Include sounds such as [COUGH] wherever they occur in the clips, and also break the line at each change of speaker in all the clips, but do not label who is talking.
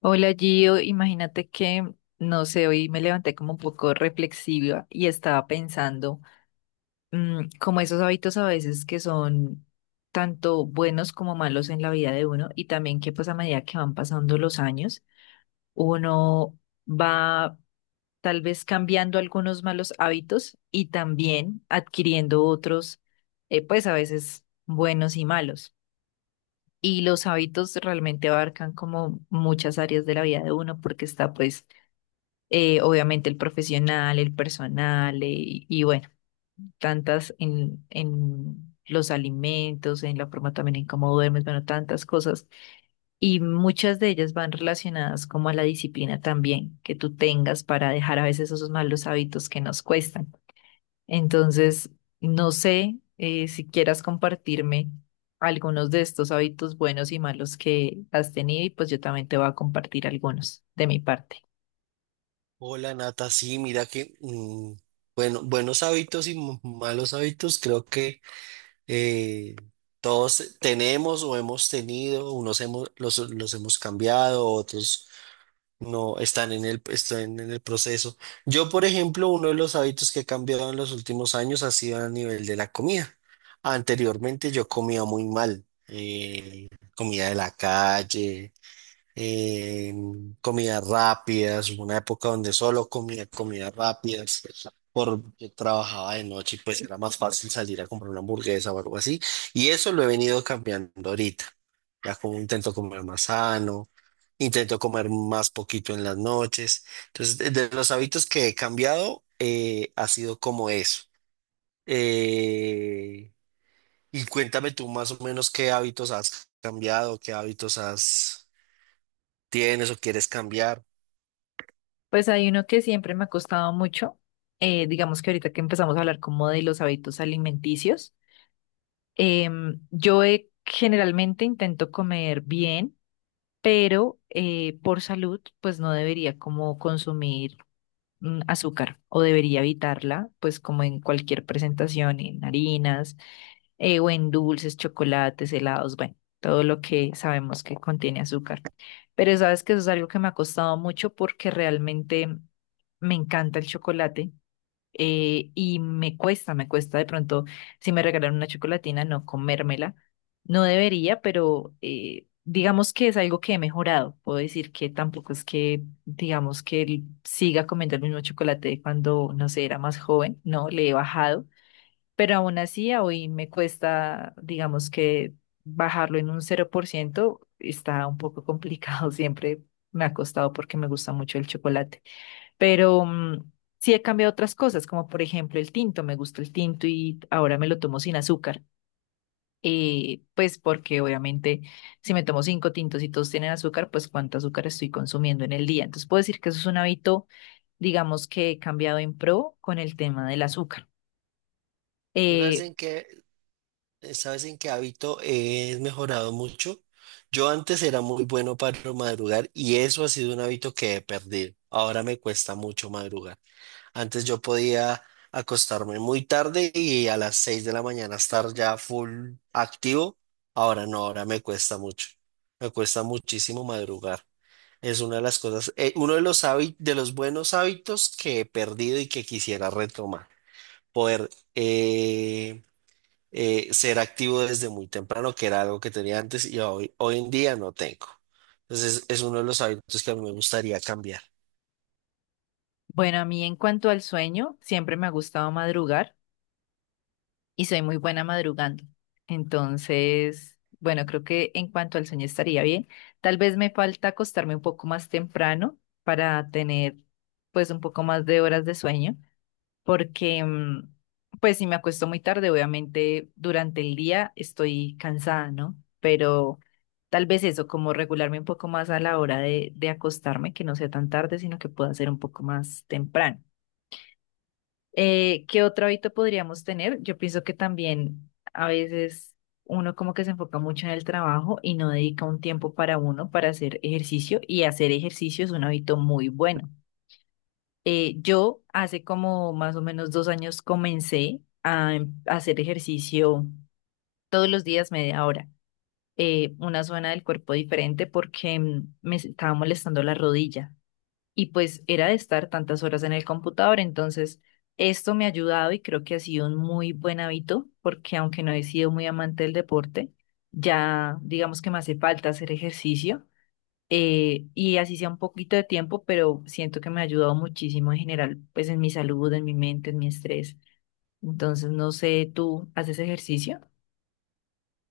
Hola Gio, imagínate que, no sé, hoy me levanté como un poco reflexiva y estaba pensando como esos hábitos a veces que son tanto buenos como malos en la vida de uno. Y también que, pues, a medida que van pasando los años, uno va tal vez cambiando algunos malos hábitos y también adquiriendo otros, pues a veces buenos y malos. Y los hábitos realmente abarcan como muchas áreas de la vida de uno, porque está pues obviamente el profesional, el personal, y bueno, tantas en los alimentos, en la forma también en cómo duermes, bueno, tantas cosas. Y muchas de ellas van relacionadas como a la disciplina también que tú tengas para dejar a veces esos malos hábitos que nos cuestan. Entonces, no sé, si quieras compartirme algunos de estos hábitos buenos y malos que has tenido, y pues yo también te voy a compartir algunos de mi parte.
Hola Nata, sí, mira que, bueno, buenos hábitos y malos hábitos, creo que eh, todos tenemos o hemos tenido, unos hemos, los hemos cambiado, otros no están están en el proceso. Yo, por ejemplo, uno de los hábitos que he cambiado en los últimos años ha sido a nivel de la comida. Anteriormente yo comía muy mal, comida de la calle eh, comidas rápidas, hubo una época donde solo comía comidas rápidas, porque trabajaba de noche y pues era más fácil salir a comprar una hamburguesa o algo así, y eso lo he venido cambiando ahorita, ya como intento comer más sano, intento comer más poquito en las noches, entonces de los hábitos que he cambiado ha sido como eso. Eh, y cuéntame tú más o menos qué hábitos has cambiado, qué hábitos has tienes o quieres cambiar.
Pues hay uno que siempre me ha costado mucho. Digamos que ahorita que empezamos a hablar como de los hábitos alimenticios, generalmente intento comer bien, pero, por salud, pues no debería como consumir azúcar, o debería evitarla pues como en cualquier presentación: en harinas, o en dulces, chocolates, helados, bueno, todo lo que sabemos que contiene azúcar. Pero sabes que eso es algo que me ha costado mucho, porque realmente me encanta el chocolate, y me cuesta de pronto, si me regalan una chocolatina, no comérmela. No debería, pero, digamos que es algo que he mejorado. Puedo decir que tampoco es que, digamos que siga comiendo el mismo chocolate de cuando, no sé, era más joven. No, le he bajado, pero aún así a hoy me cuesta. Digamos que bajarlo en un 0% está un poco complicado, [LAUGHS] siempre me ha costado porque me gusta mucho el chocolate, pero sí he cambiado otras cosas, como por ejemplo el tinto. Me gusta el tinto y ahora me lo tomo sin azúcar. Pues porque obviamente, si me tomo cinco tintos y todos tienen azúcar, pues cuánto azúcar estoy consumiendo en el día. Entonces puedo decir que eso es un hábito, digamos que he cambiado, en pro con el tema del azúcar.
Yo
Eh,
sabes en qué hábito he mejorado mucho. Yo antes era muy bueno para madrugar y eso ha sido un hábito que he perdido. Ahora me cuesta mucho madrugar. Antes yo podía acostarme muy tarde y a las 6 de la mañana estar ya full activo. Ahora no, ahora me cuesta mucho. Me cuesta muchísimo madrugar. Es una de las cosas, uno de los hábitos, de los buenos hábitos que he perdido y que quisiera retomar. Poder eh, ser activo desde muy temprano, que era algo que tenía antes y hoy en día no tengo. Entonces es uno de los hábitos que a mí me gustaría cambiar.
Bueno, a mí en cuanto al sueño, siempre me ha gustado madrugar y soy muy buena madrugando. Entonces, bueno, creo que en cuanto al sueño estaría bien. Tal vez me falta acostarme un poco más temprano para tener pues un poco más de horas de sueño, porque pues si me acuesto muy tarde, obviamente durante el día estoy cansada, ¿no? Pero tal vez eso, como regularme un poco más a la hora de acostarme, que no sea tan tarde, sino que pueda ser un poco más temprano. ¿Qué otro hábito podríamos tener? Yo pienso que también a veces uno como que se enfoca mucho en el trabajo y no dedica un tiempo para uno para hacer ejercicio, y hacer ejercicio es un hábito muy bueno. Yo hace como más o menos 2 años comencé a hacer ejercicio todos los días media hora, una zona del cuerpo diferente, porque me estaba molestando la rodilla, y pues era de estar tantas horas en el computador. Entonces, esto me ha ayudado y creo que ha sido un muy buen hábito, porque aunque no he sido muy amante del deporte, ya digamos que me hace falta hacer ejercicio, y así sea un poquito de tiempo, pero siento que me ha ayudado muchísimo en general, pues en mi salud, en mi mente, en mi estrés. Entonces, no sé, ¿tú haces ejercicio?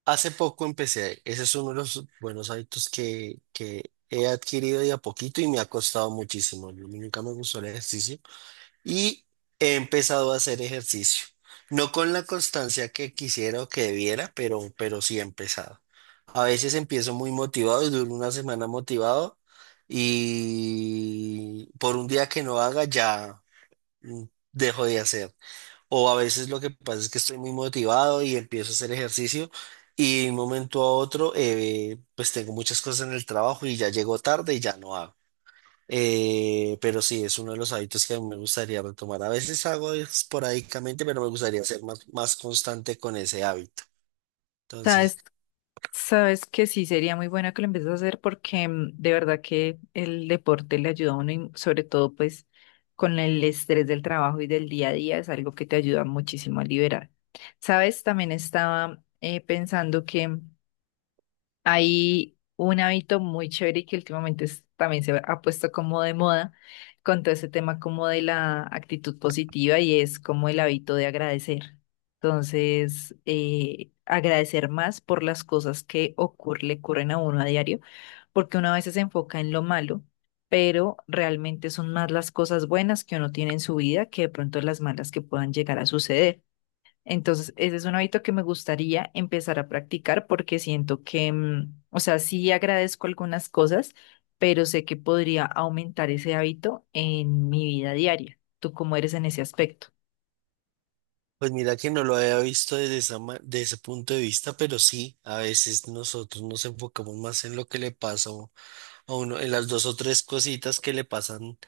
Hace poco empecé, ese es uno de los buenos hábitos que he adquirido de a poquito y me ha costado muchísimo. Yo Nunca me gustó el ejercicio. Y he empezado a hacer ejercicio. No con la constancia que quisiera o que debiera, pero sí he empezado. A veces empiezo muy motivado y duro una semana motivado y por un día que no haga ya mm, dejo de hacer. O a veces lo que pasa es que estoy muy motivado y empiezo a hacer ejercicio y de un momento a otro pues tengo muchas cosas en el trabajo y ya llego tarde y ya no hago. Pero sí, es uno de los hábitos que a mí me gustaría retomar. A veces hago esporádicamente, pero me gustaría ser más constante con ese hábito. Entonces,
sabes Sabes que sí, sería muy buena que lo empieces a hacer, porque de verdad que el deporte le ayuda a uno, y sobre todo pues con el estrés del trabajo y del día a día es algo que te ayuda muchísimo a liberar. Sabes, también estaba pensando que hay un hábito muy chévere, y que últimamente también se ha puesto como de moda, con todo ese tema como de la actitud positiva, y es como el hábito de agradecer. Entonces, agradecer más por las cosas que le ocurren a uno a diario, porque uno a veces se enfoca en lo malo, pero realmente son más las cosas buenas que uno tiene en su vida, que de pronto las malas que puedan llegar a suceder. Entonces, ese es un hábito que me gustaría empezar a practicar, porque siento que, o sea, sí agradezco algunas cosas, pero sé que podría aumentar ese hábito en mi vida diaria. ¿Tú cómo eres en ese aspecto?
pues mira que no lo había visto desde de ese punto de vista, pero sí, a veces nosotros nos enfocamos más en lo que le pasa a uno, en las 2 o 3 cositas que le pasan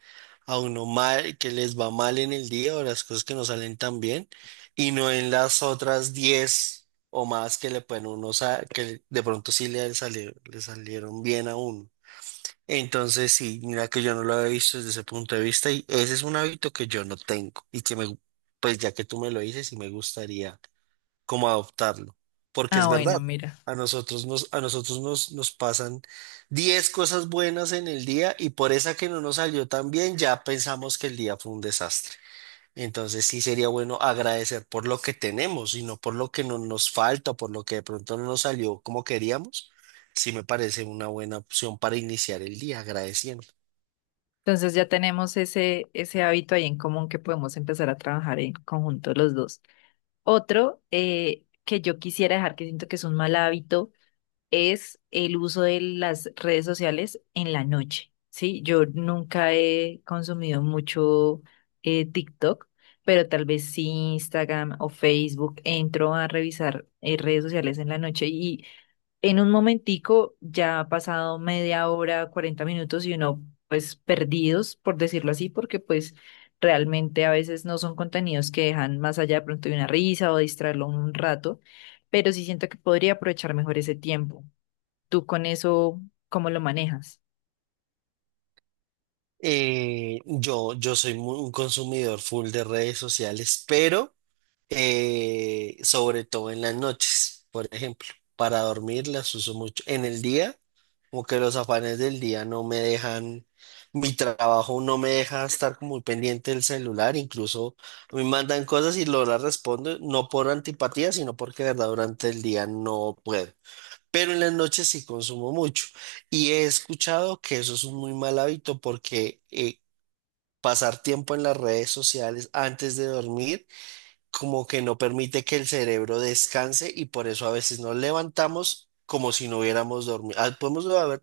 a uno mal, que les va mal en el día o las cosas que no salen tan bien, y no en las otras 10 o más que le pueden uno, que de pronto sí le salieron bien a uno. Entonces, sí, mira que yo no lo había visto desde ese punto de vista y ese es un hábito que yo no tengo y que pues ya que tú me lo dices y me gustaría como adoptarlo, porque es
Ah,
verdad.
bueno, mira.
A nosotros nos, nos pasan 10 cosas buenas en el día y por esa que no nos salió tan bien, ya pensamos que el día fue un desastre. Entonces sí sería bueno agradecer por lo que tenemos y no por lo que no nos falta, por lo que de pronto no nos salió como queríamos. Sí me parece una buena opción para iniciar el día agradeciendo.
Entonces ya tenemos ese, ese hábito ahí en común, que podemos empezar a trabajar en conjunto los dos. Otro, que yo quisiera dejar, que siento que es un mal hábito, es el uso de las redes sociales en la noche, ¿sí? Yo nunca he consumido mucho TikTok, pero tal vez sí Instagram o Facebook. Entro a revisar, redes sociales en la noche, y en un momentico ya ha pasado media hora, 40 minutos, y uno pues perdidos, por decirlo así, porque pues realmente a veces no son contenidos que dejan más allá de pronto de una risa o distraerlo un rato, pero sí siento que podría aprovechar mejor ese tiempo. ¿Tú con eso cómo lo manejas?
Yo soy un consumidor full de redes sociales, pero sobre todo en las noches, por ejemplo. Para dormir las uso mucho. En el día, como que los afanes del día no me dejan, mi trabajo no me deja estar como muy pendiente del celular, incluso me mandan cosas y lo las respondo, no por antipatía, sino porque de verdad durante el día no puedo. Pero en las noches sí consumo mucho. Y he escuchado que eso es un muy mal hábito porque pasar tiempo en las redes sociales antes de dormir como que no permite que el cerebro descanse y por eso a veces nos levantamos como si no hubiéramos dormido. Ah, podemos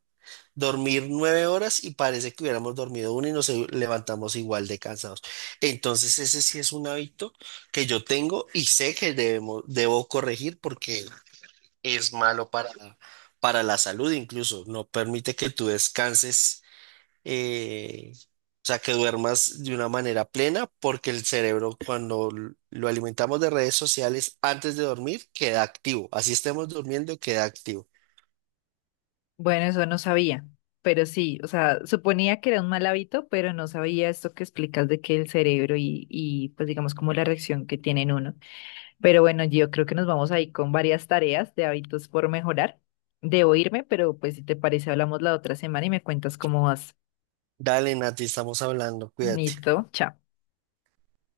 dormir 9 horas y parece que hubiéramos dormido una y nos levantamos igual de cansados. Entonces ese sí es un hábito que yo tengo y sé que debo corregir porque es malo para la salud incluso. No permite que tú descanses o sea, que duermas de una manera plena, porque el cerebro cuando lo alimentamos de redes sociales antes de dormir queda activo. Así estemos durmiendo, queda activo.
Bueno, eso no sabía, pero sí, o sea, suponía que era un mal hábito, pero no sabía esto que explicas de que el cerebro, y pues digamos como la reacción que tiene en uno. Pero bueno, yo creo que nos vamos ahí con varias tareas de hábitos por mejorar. Debo irme, pero pues si te parece, hablamos la otra semana y me cuentas cómo vas.
Dale, Nati, estamos hablando, cuídate.
Listo, chao.